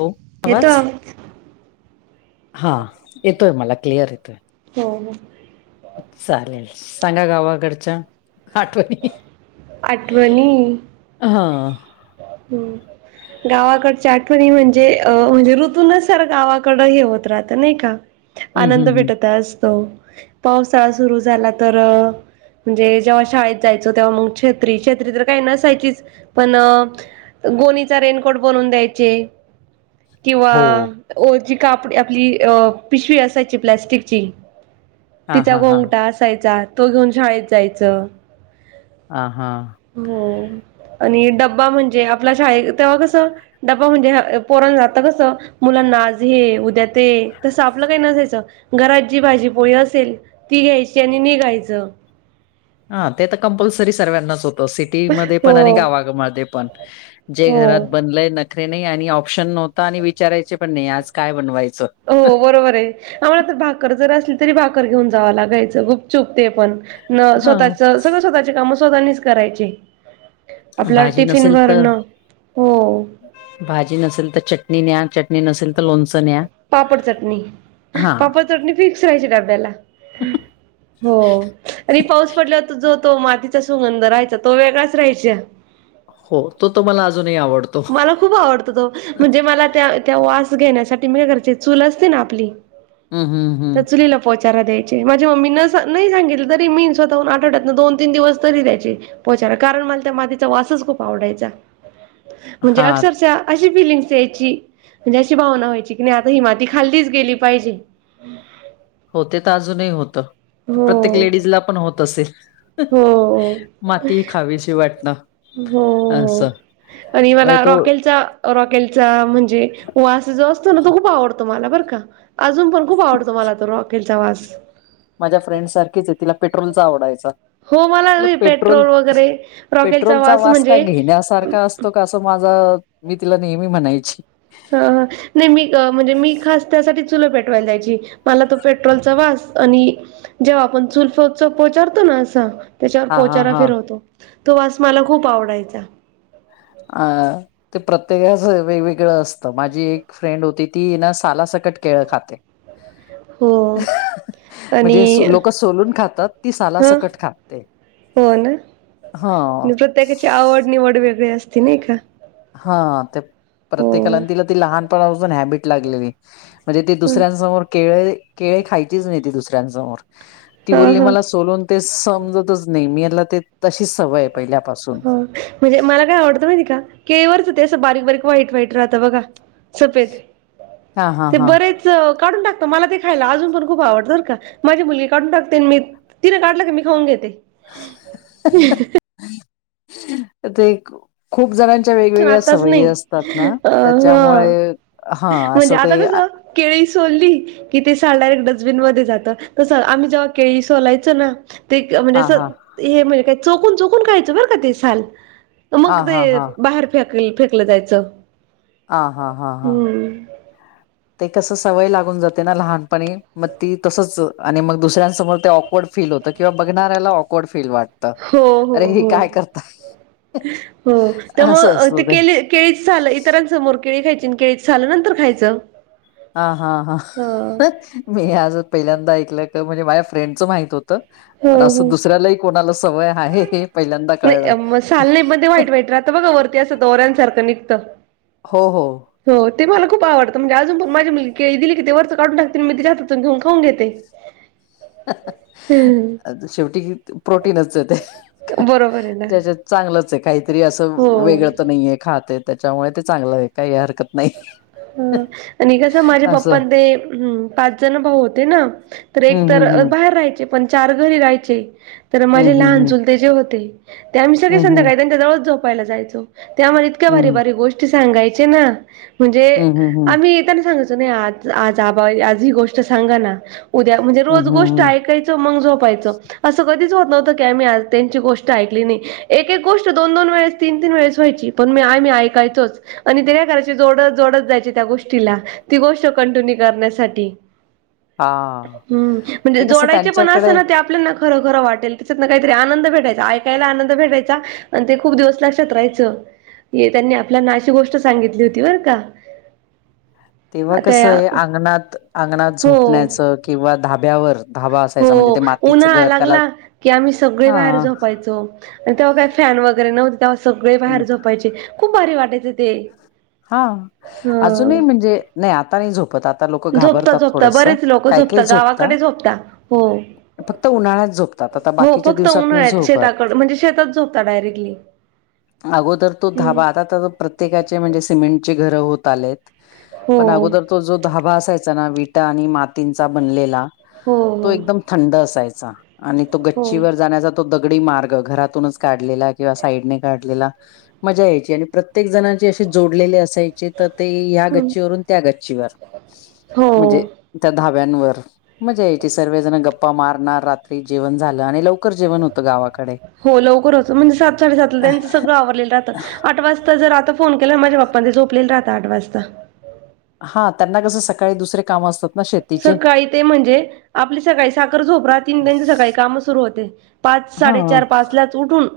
हो येतोय का आवाज? हा येतोय मला क्लिअर येतोय. हो. चालेल सांगा गावाकडच्या आठवणी आठवणी हा- हम्म. गावाकडच्या आठवणी म्हणजे अ म्हणजे ऋतूनच सर गावाकड हे होत राहत नाही का. हम्म हम्म आनंद हम्म भेटत असतो पावसाळा सुरू झाला तर म्हणजे जेव्हा शाळेत जायचो तेव्हा मग छेत्री छेत्री तर काही नसायचीच. पण गोणीचा रेनकोट बनवून द्यायचे किंवा हो ओ जी का आपली पिशवी असायची प्लॅस्टिकची हा तिचा हा हा गोंगटा असायचा तो घेऊन शाळेत जायच. ह हा. होय आणि डब्बा म्हणजे आपल्या शाळ तेव्हा कसं डबा म्हणजे पोरण जातं कसं मुलांना आज हे उद्या ते तसं आपलं काही नसायचं. घरात जी भाजी पोहे असेल ती घ्यायची आणि निघायचं. हा ते तर कंपल्सरी सर्वांनाच होतं सिटीमध्ये हो पण आणि गावामध्ये पण जे हो घरात बनलंय नखरे नाही आणि ऑप्शन नव्हता आणि विचारायचे पण नाही आज काय बनवायचं. हो बरोबर आहे आम्हाला तर भाकर जर असली तरी भाकर घेऊन जावं लागायचं खूप चुपते पण न हा स्वतःच सगळं स्वतःचे काम स्वतःनीच करायचे. आपल्या भाजी नसेल टिफिनवरर तर ना हो भाजी नसेल तर चटणी न्या चटणी नसेल तर लोणचं न्या पापड चटणी हा. पापड फिक्स राहायची डब्याला. हो, आणि पाऊस पडल्यावर तर जो-तो मातीचा सुगंध राहायचा तो वेगळाच राहायच. हो, तो तो मला अजूनही आवडतो. मला खूप आवडतो तो, म्हणजे मला त्या त्या वास घेण्यासाठी मी काय करायच चूल असते ना आपली, हम्म हम्म त्या हम्म चुलीला वचारा द्यायचे, माझी मम्मीन नाही सांगितलं तरी मी स्वतःहून आठवड्यातन दोन- तीन दिवस तरी द्यायचे. पोचारा, कारण मला त्या मातीचा वासच खूप आवडायचा, म्हणजे हा अक्षरशः अशी फिलिंग्स यायची, म्हणजे अशी भावना व्हायची कणी आता हि माती खाल्लीच गेली पाहिजे. होते तर अजूनही होत, प्रत्येक हो लेडीजला पण होत असेल. हो. माती खावी शि वाटन. हो, हो, हो आणि म्हणजे मला तो रॉकेलचा रॉकेलचा म्हणजे, वास जो असतो ना तो खूप आवडतो मला बरं का. अजून पण खूप आवडतो मला तो रॉकेलचा वास. माझ्या फ्रेंडसारखीच, तिला पेट्रोलचा आवडायचा. हो मला आपलं पेट्रोल, वगैरे रॉकेलचा पेट्रोलचा वास काय म्हणजे घेण्यासारखा असतो का असं माग, मी तिला नेहमी म्हणायची. ह, ह नाही मी, म्हणजे मी खास त्यासाठी चुलं पेटवायला जायची. मला तो पेट्रोलचा वास आणि जेव्हा आपण चुल पोच, पोचरतो ना अस त्याच्यावर हा हा पोचारा हा फिरवतो, तो वास मला खूप आवडायचा. आ. ते प्रत्येकाच वेगवेगळं असतं, माझी एक फ्रेंड होती ती ना सालासकट केळं खाते. [unintelligible] हो. म्हणजे सो, आणि लोक सोलून खातात, ती ह सालासकट खाते. हो ना, प्रत्येकाची हा. आवड, निवड वेगळी असते. नाही का हा, ते हो प्रत्येकाला आणि तिला ती लहानपणापासून हॅबिट लागलेली. म्हणजे ती ह दुसऱ्यांनसमोर केळे, केळे खायचीच नाही ती दुसऱ्यांनसमोर. ती हा बोलली हा हा मला सोलून ते समजतच नाही, मेला ते तशीच सवय आहे पहिल्यापासून. हो, म्हणजे मला काय आवडतं माहिती का, केळीवरच ते असं बारीक-बारीक, व्हाईट -व्हाईट राहतं बघा. सफेद, हा हा ते हा. बरेच चं, काढून टाकतो मला ते खायला अजून पण खूप आवडत बरं का, माझी मुलगी काढून टाकते मी तिनं काढलं का मी खाऊन घेते. ते एक खूप जणांच्या वेग-वेगळ्या आताच सवयी नाही असतात ना, अ ह त्याच्यामुळे, हा असं म्हणजे आता ते कसं केळी सोली कि ते साल डायरेक्ट डस्बिन मध्ये जातं, तसं आम्ही जेव्हा केळी सोलायचो ना ते, क म्हणजे हा असं, हा हे म्हणजे काय चोकून- चोकून खायचं बर का ते साल, हा मग हा ते हा बाहेर फेकली, फेकलं जायचं. आ, हा, हा, हा. हम्म ते कस सवय लागून जाते ना लहानपणी, मग ती तसच आणि मग दुसऱ्यांसमोर ते ऑकवर्ड फील होत, किंवा बघणाऱ्याला ऑकवर्ड फील वाट हो, हो, हो, हो त्यामूळ असं अ, असतं ते केले केळीच सालं, इतरांसमोर केळी खायची आणि केळीच सालं नंतर खायचं. हा, हा, हा मी आज पहिल्यांदा ऐकलं क म्हणजे माझ्या फ्रेंडचं माहित हो त, हो पण अस हो दुसऱ्यालाही कोणाला सवय आहे, हे पहिल्यांदा नाही कळलं. मग साल नाही पण व्हाईट व्हाईट ते राहतं बघा वरती असं दोऱ्यांनसारखं निघतं. हो हो. हो ते मला खूप आवडत, म्हणजे अजून पण माझी मुलगी केळी दिली की, ते वरच काढून टाकते आणि मी तिच्या हातातून घेऊन खाऊन घेते. हम्म आता शेवटी प्रोटीनच आहे ते. बरोबर आहे ना त्याच्यात चांगलच आहे. काहीतरी असं हो. वेगळं तर नाहीये खात आहेत. त्याच्यामुळे ते चांगलं आहे. काहि हरकत नाही. हं आणि कस माझ्या असं पप्पा ते हं पाच जण भाऊ होते ना. तर एक हम्म तर हम्म बाहेर राहायचे, पण चार घरी राहायचे. तर माझे लहान हम्म. चुलते जे होते त्या आम्ही सगळे हम्म हम्म संध्याकाळी त्यांच्या जवळच झोपायला जायचो. ते आम्हाला इतक्या भारी हम्म भारी गोष्ट गोष्टी सांगायच्या ना. म्हणजे हम्म हम्म हम्म हम्म हम्म आम्ही त्यांना सांगायचो नाही आज- आज आबा आज ही गोष्ट सांगा ना. उद्या म्हणजे रोज हम्म हम्म गोष्ट हम्म ऐकाय चं मंग झोपायचं, असं कधीच होत नव्हत कि आम्ही आज त्यांची गोष्ट ऐकली नाही. एक- एक गोष्ट दोन -दोन वेळेस तीन -तीन वेळेस व्हायची, पण मी आम्ही ऐकायचोच आणि ते कराय चे जोड- जोडत जायचे त्या गोष्टीला ती गोष्ट कंटिन्यू करण्यासाठी. हा हम्म, म्हणजे ते कसं जोडायचे पण असत त्यांच्याकडे ना त्यात आपल्याला खरं खरं वाटेल, त्याच्यातन काहीतरी आनंद भेटायचा. ऐकायला आनंद भेटायचा. आणि ते खूप दिवस लक्षात राहायचं, कि त्यांनी आपल्यांना अशी गोष्ट सांगितली होती. व का [unintelligible] तेव्हा आता या कसय अंगणात- अंगणात हो झोपण्याचं किंवा धाब्यावर धाबा हो असायचा म्हणजे ते मातीचं उन्हाळा घर त्याला लागला की आम्ही सगळे हा बाहेर झोपायचो. आणि तेव्हा काय फॅन वगैरे नव्हते, तेव्हा सगळे बाहेर झोपायचे. खूप भारी वाटायचें ते हा, ह अजूनही म्हणजे नाही आता नाही झोप आता लोक झोपता घाबरतात झोपता थोडस, बरेच लोक काय काय झोपता झोपत गावाकडे झोपता हो. फक्त उन्हाळ्यात झोपतात आता हो बाकीच्या फक्त दिवसात नाही उन्हाळ्यात शेताकड झोपत. म्हणजे शेतात झोपता डायरेक्टली. अगोदर तो हम्म धाबा आता तर प्र प्रत्येकाचे म्हणजे सिमेंटचे घरं होत आलेत, हो पण अगोदर तो जो धाबा असायचा ना विटा आणि मातींचा बनलेला हो तो हो एकदम थंड असायचा. आणि तो हो गच्चीवर जाण्याचा तो दगडी मार्ग घरातूनच काढलेला किंवा साईडने काढलेला मजा यायची आणि प्रत्येक जणची असे जोडलेले असायचे तर ते ह्या हम्म. गच्चीवरून त्या गच्चीवर, हो म्हणजे त्या धाब्यांवर मजा याची सर्वजण गप्पा मारणार रात्री जेवण झालं आणि लवकर जेवण होतं गावाकडे. हो लवकर उठू म्हणजे सात साडेसातला त्यांचं सगळं आवरलेलं राहतं आठ वाजता जर आता फोन केला माझ्या पप्पा ते झोपलेले राहता आठ वाजता. हा त्यांना कसं सकाळी दुसरे काम असतात ना शेत सकाळी ते म्हणजे आपली सकाळी साखर झोप राहती त्यांचे सकाळी काम सुरू होते. पाच हा साडेचार पाच ला उठून,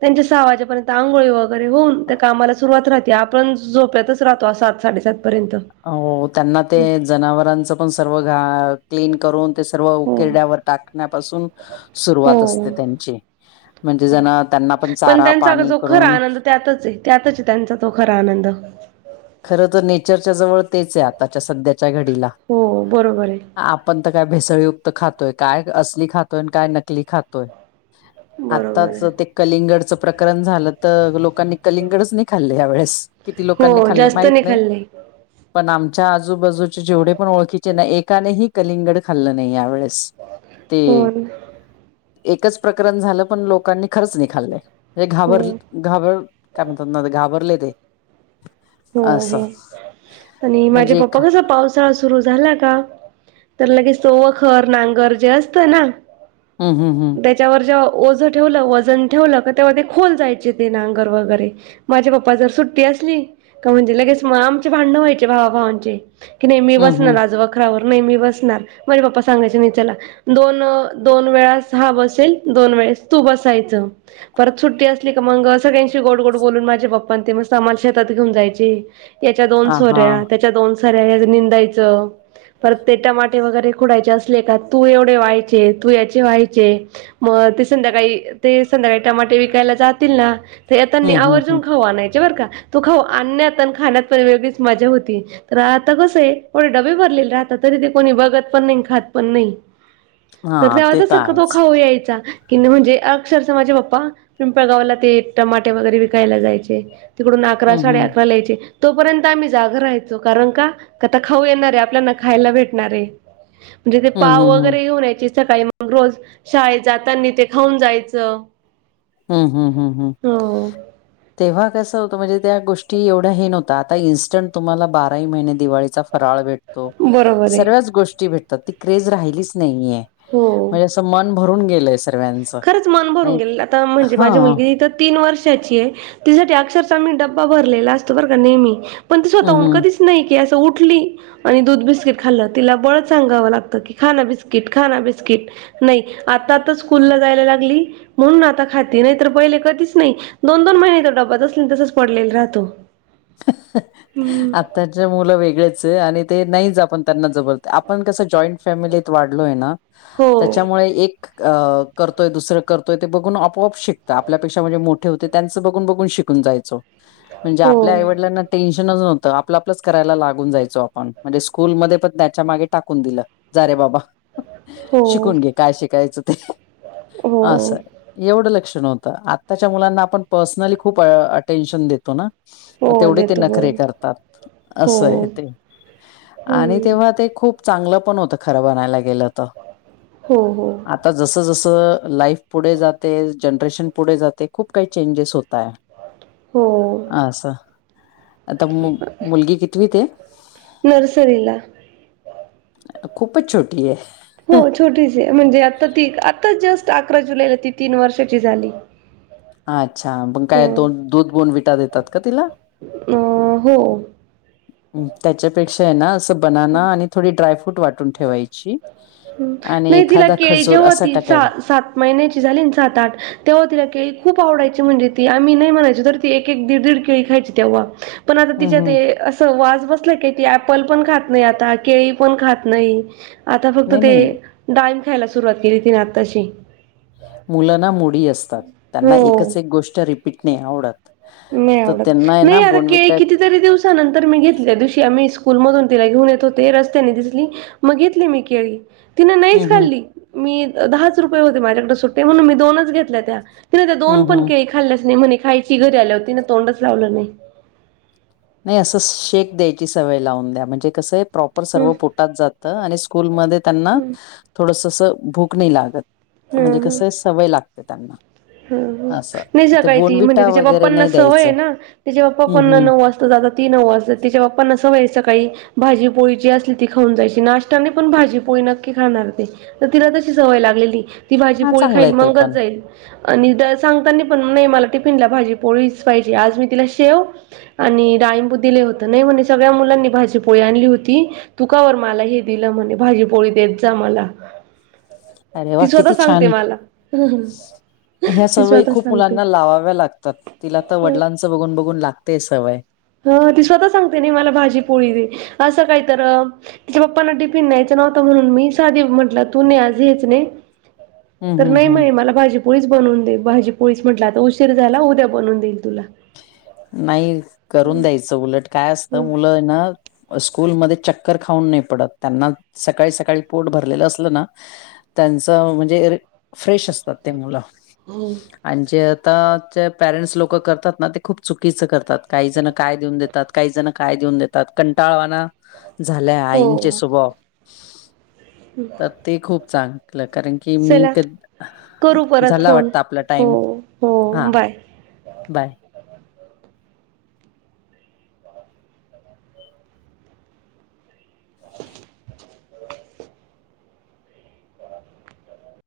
त्यांच्या सहा वाजेपर्यंत अंघोळी वगैरे होऊन त्या कामाला सुरुवात राहती आपण झोपेतच राहतो आ सात साडेसातपर्यंत. हो त्यांना ते जनावरांच पण सर्व घा क्लीन करून ते सर्व हो. उकिरड्यावर टाकण्यापासून हो सुरवात असते त्यांची. म्हणजे हो. जण त्यांना पण चारा पाणी करून त्यातचय त्यातच त्यांचा तो खरा आनंद. खर तर नेचरच्या जवळ तेच आहे आताच्या सध्याच्या घडीला. हो बरोबर आहे आपण तर काय भेसळीयुक्त खातोय, काय असली खातोय आणि काय नकली खातोय. बरोबर आत्ताच आहे ते कलिंगडचं प्रकरण झालं, तर लोकांनी कलिंगडच नाही खाल्लं यावेेळेस, किती लोकांनी हो खाल्ले जास्त माहीत नाही. खाल्ले. पण आमच्या आजूबाजूचे जेवढे पण ओळखीचे ना एकानेही कलिंगड खाल्लं नाही यावेेळेस. हो ते ना एकच प्रकरण झालं पण लोकांनी खरंच नाही खाल्लं. हे हो. घाबर घाबर काय म्हणतात घाबरले तेे. हो हे आणि माझे म्हणजे पप्पा कसं पाऊस चा सुरू झाला का तर लगेच सो वखर, नांगर जे असतं ना. हम्म हम्म हम्म. त्याच्यावर जेव्हा ओझं ठेवलं, वजन ठेवलं का तेव्हा ते खोल जायचे ते नांगर वगैरे. माझ्या पप्पा जर सुट्टी असली? का म्हणजे लगेच मग आमचे भांडणं व्हायचे भावाभावांचे की नाही मी हम्म बसणार हम्म आज बा वखारावर नाहीे मी बसणार, माझे पप्पा सांगायचे नाई चला दोन दोन वेळास हा बसेल, दोन वेळेस तू बसायचं. परत सुट्टी असली का मग सगळ्यांशी गोड गोड बोलून माझे पप्पां ते मस्त शे तात घेऊन जायचे, याच्या दोन हा हा सोऱ्या त्याच्या दोन सऱ्या यात हिंडायचं. परत ते टमाटे वगैरे खुडायचे असले का तू एवढे व्हायचे तू याचे व्हायचे. मग ते संध्याकाळी ते संध्याकाळी टमाटे विकायला जातील ना. ते येता नी हम्म हम्म हम्म आवर्जून खाऊ आणायचे बरं का, तो खाऊ आणण्यात आणि खाण्यात पण वेगळीच मज्जा होती. तर आता कसं आहे एवढे डबे भरलेले राहता, तरी ते कोणी बघत पण नाही खात पण नाही. तर हा ते त्यातच शक्य तो आहेच खाऊ यायचा कि म्हणजे अक्षरशः माझे पप्पा पिंपळगावला ते टमाटे वगैरे विकायला जायचे, तिकडून अकरा हम्म साडे हम्म अकराला यायचे. तोपर्यंत आम्ही जागं राहायचो, कारण का आता खाऊ येणारे आपल्याना खायला भेटणारे. म्हणजे ते हम्म पाव हम्म वगैरे येऊन रहायचे सकाळी मग रोज शाळेत जातानी ते खाऊन जायचं. हम्म हम्म हम्म हम्म. हो तेव्हा कसं होतं म्हणजे त्या गोष्टी एवढा हे नव्हता, आता इन्स्टंट तुम्हाला बाराही महिने दिवाळीचा फराळ भेट तो बरोबर आहे सर्वच गोष्टी भेटतात ती क्रेज राहिलीच नाहीेय हो. म्हणजे असं मन भरून गेले स खरंच मन भरून गेले आता म्हणजे हा माझी मुलगी तर तीन वर्षाची आहे तिच्यासाठी अक्षरशः मी डबा भरलेला असतो बर का नेहमी पण ती हम्म स्वतःहून हम्म. कधीच नाही की असं उठली आणि दूध बिस्किट खाल्लं, तिला बळच सांगावं लागतं की खाना बिस्किट खाना बिस्किट. नाही आता आता स्कूलला जायला लागली म्हणून आता खाती नाहीतर पहिले कधीच नाही. दोन दोन महिने त्या डब्बात असल तसंच पडलेला राहतो. हम्म आ त्ताचे मुलं वेगळेच आहे आणि ते नाहीच आपण त्यांना जबर, आपण कसं जॉईंट फॅमिलीत वाढलोय ना हो. त्याच्यामुळे एक अ करतोय दुसरं करतोय ते बघून आपोआप शिकतं, आपल्यापेक्षा म्हणजे मोठे होते त्यांचं बघून बघून शि कून जायचो म्हणजे आ हो पल्याला टेन्शनच नव्हतं आप आपलंच करायला लागून जायचो, आपण म्हणजे स्कूलमध्ये पण त्याच्या मागे टाकून दिलं. जा रे बाबा हो शिकून घे, काय शिकायचं ते. हो असंय. एवढं लक्ष नव्हतं, आत्ताच्या मुलांना आपण पर्सनली खूप अटेन्शन देतो ना. मग हो तेवढे ते देतो नखरे बरोबर करतात, हो असं आहे ते. आणि हम्म तेव्हा ते खूप चांगलं पण होतं खरं म्हणायला गेलं तर. हो हो. आता जसं-जसं लाईफ पुढे जाते, जनरेशन पुढे जाते, खूप काही चेंजेस होत आहे. हो असा आता मु मुलगी कितवी ते नर्सरीला. खूपच छोटी आहे. हो, छोटीच म्हणजे आता ती आत्ता जस्ट अकरा जुलैला ती तीन वर्षाची झाली. अच्छा, मग ह काय दोन दूध दोन विटा देतात का तिला अ हो. त्याच्यापेक्षा आहे ना, असं बनाना आणि थोडी ड्रायफ्रूट वाटून ठेवायची. आणि नाही, तिला एखादा केळी खजूर जेव्हा असा ती टाकायला सात महिन्याची झाली, सात-आठ तेव्हा तिला केळी खूप आवडायची, म्हणजे ती आम्ही नाही म्हणायचो तर ती एक-एक, दीड-दीड केळी खायची तेव्हा पण आता हं तिच्या हं ते वास बसला की ऐपल पण खात नाही, आता केळी पण खात नाही. आता फक्त नाही ते नाही डाईम खायला सुरुवात केली ती ना, आताशी मुलांना मोडी असतात, त्यांना हो एकच एक गोष्ट रिपीट नाही आवडत. नाही, तर आवडत त्यांना आहे नाही. ना आता केळी बोनविटा कितीतरी दिवसानंतर मी घेतल्या दिवशी आम्ही स्कूलमधून तिला घेऊन येत होते, रस्त्याने दिसली, मग घेतली मी केळी. तिनं हं नाहीच हं खाल्ली. मी दहाच रुपये होते माझ्याकडे सुट्टे, म्हणून मी दोनच घेतल्या. त्या ती नाही, त्या दोन हं पण हं केळी खाल्लंच नाही म्हणे. खायची घरी आल्या होती ना, तोंडच लावलं नाही. नाही, असं शेक द्यायची सवय लावून द्या, म्हणजे कसं आहे, प्रॉपर हम्म सर्व प जात आणि स्कूलमध्ये त्यांना हम्म थोडंसं भूक नाही लागत. हम्म म्हणजे हम्म. कसं सवय लागते त्यांना हं, असं. नाही. ते सकाळी ती म्हणजे बोनविटा त्याच्या वगैरे बाप्पांना नाही सवय आहे द्यायचं ना, त्याच्या हं बापांना हं नऊ वात ती नऊ वाजता तिच्या बाप्पांना सवयचं सकाळी भाजी पोळी जी असली ती खाऊन जायची, नाष्ट्यात पण भाजी पोळी नक्की खाणार ते तर तिला तशी सवय लागलेली, ती भाजी हा पोळी चांगलं खाईल, आहे ते मंगच पण जाईल. आणि सांगताना पण नाही, मला टिफिनला भाजी पोळीच पाहिजे. आज मी तिला शेव आणि डाळींमबुद्धी दिले होतं, नाही म्हणे. सगळ्या मुलांनी भाजी पोळी आणली होती. तु कावर मला हे दिलं म्हणे भाजीपोळी देत जा मला अरे वा ती स्वतः किती सांगते छान मला. ह्या ती सवयी स्वतः खूप सांगते मुलांना लावाव्या लागतात, तिला तर वडिलांचं बघून-बघून लागतेय सवय. हं, ती स्वतः सांगते नाही, मला भाजी पोळी दे असं काय तर तिच्या पप्पांना टिफिन न्यायचं नव्हतं, म्हणून मी साधी म्हटला, तू नाही आज हेच नाही. हं, तर हं, नाही म, हं. मला भाजीपोळीच बनवून दे, भाजीपोळीच म्हटलं. आता उ झाला उद्या बनवून देईल तुला. नाही, करून द्यायचं उलट काय असतं? हं. मुलं ना स्कूलमध्ये चक् खाऊन नाही पडत त्यांना, सकाळी सकाळी पोट भरलेलं असलं ना त्यांचं म्हणजे, फ्रेश असतात ते मुलं. होय. आणि जे आता पॅरेंट्स लोक करतात. ना, ते खूप चुकीचं करतात. काही जण काय देऊन देतात, काही जण काय देऊन देतात, कंटाळवाना झालंय हो. आईंचे स्वभाव तर ते खूप चांगलं कारण की, मी चला करू परत झाला फोन. वाटतं आपला हो, टाइम हा. हो. बाय. बाय.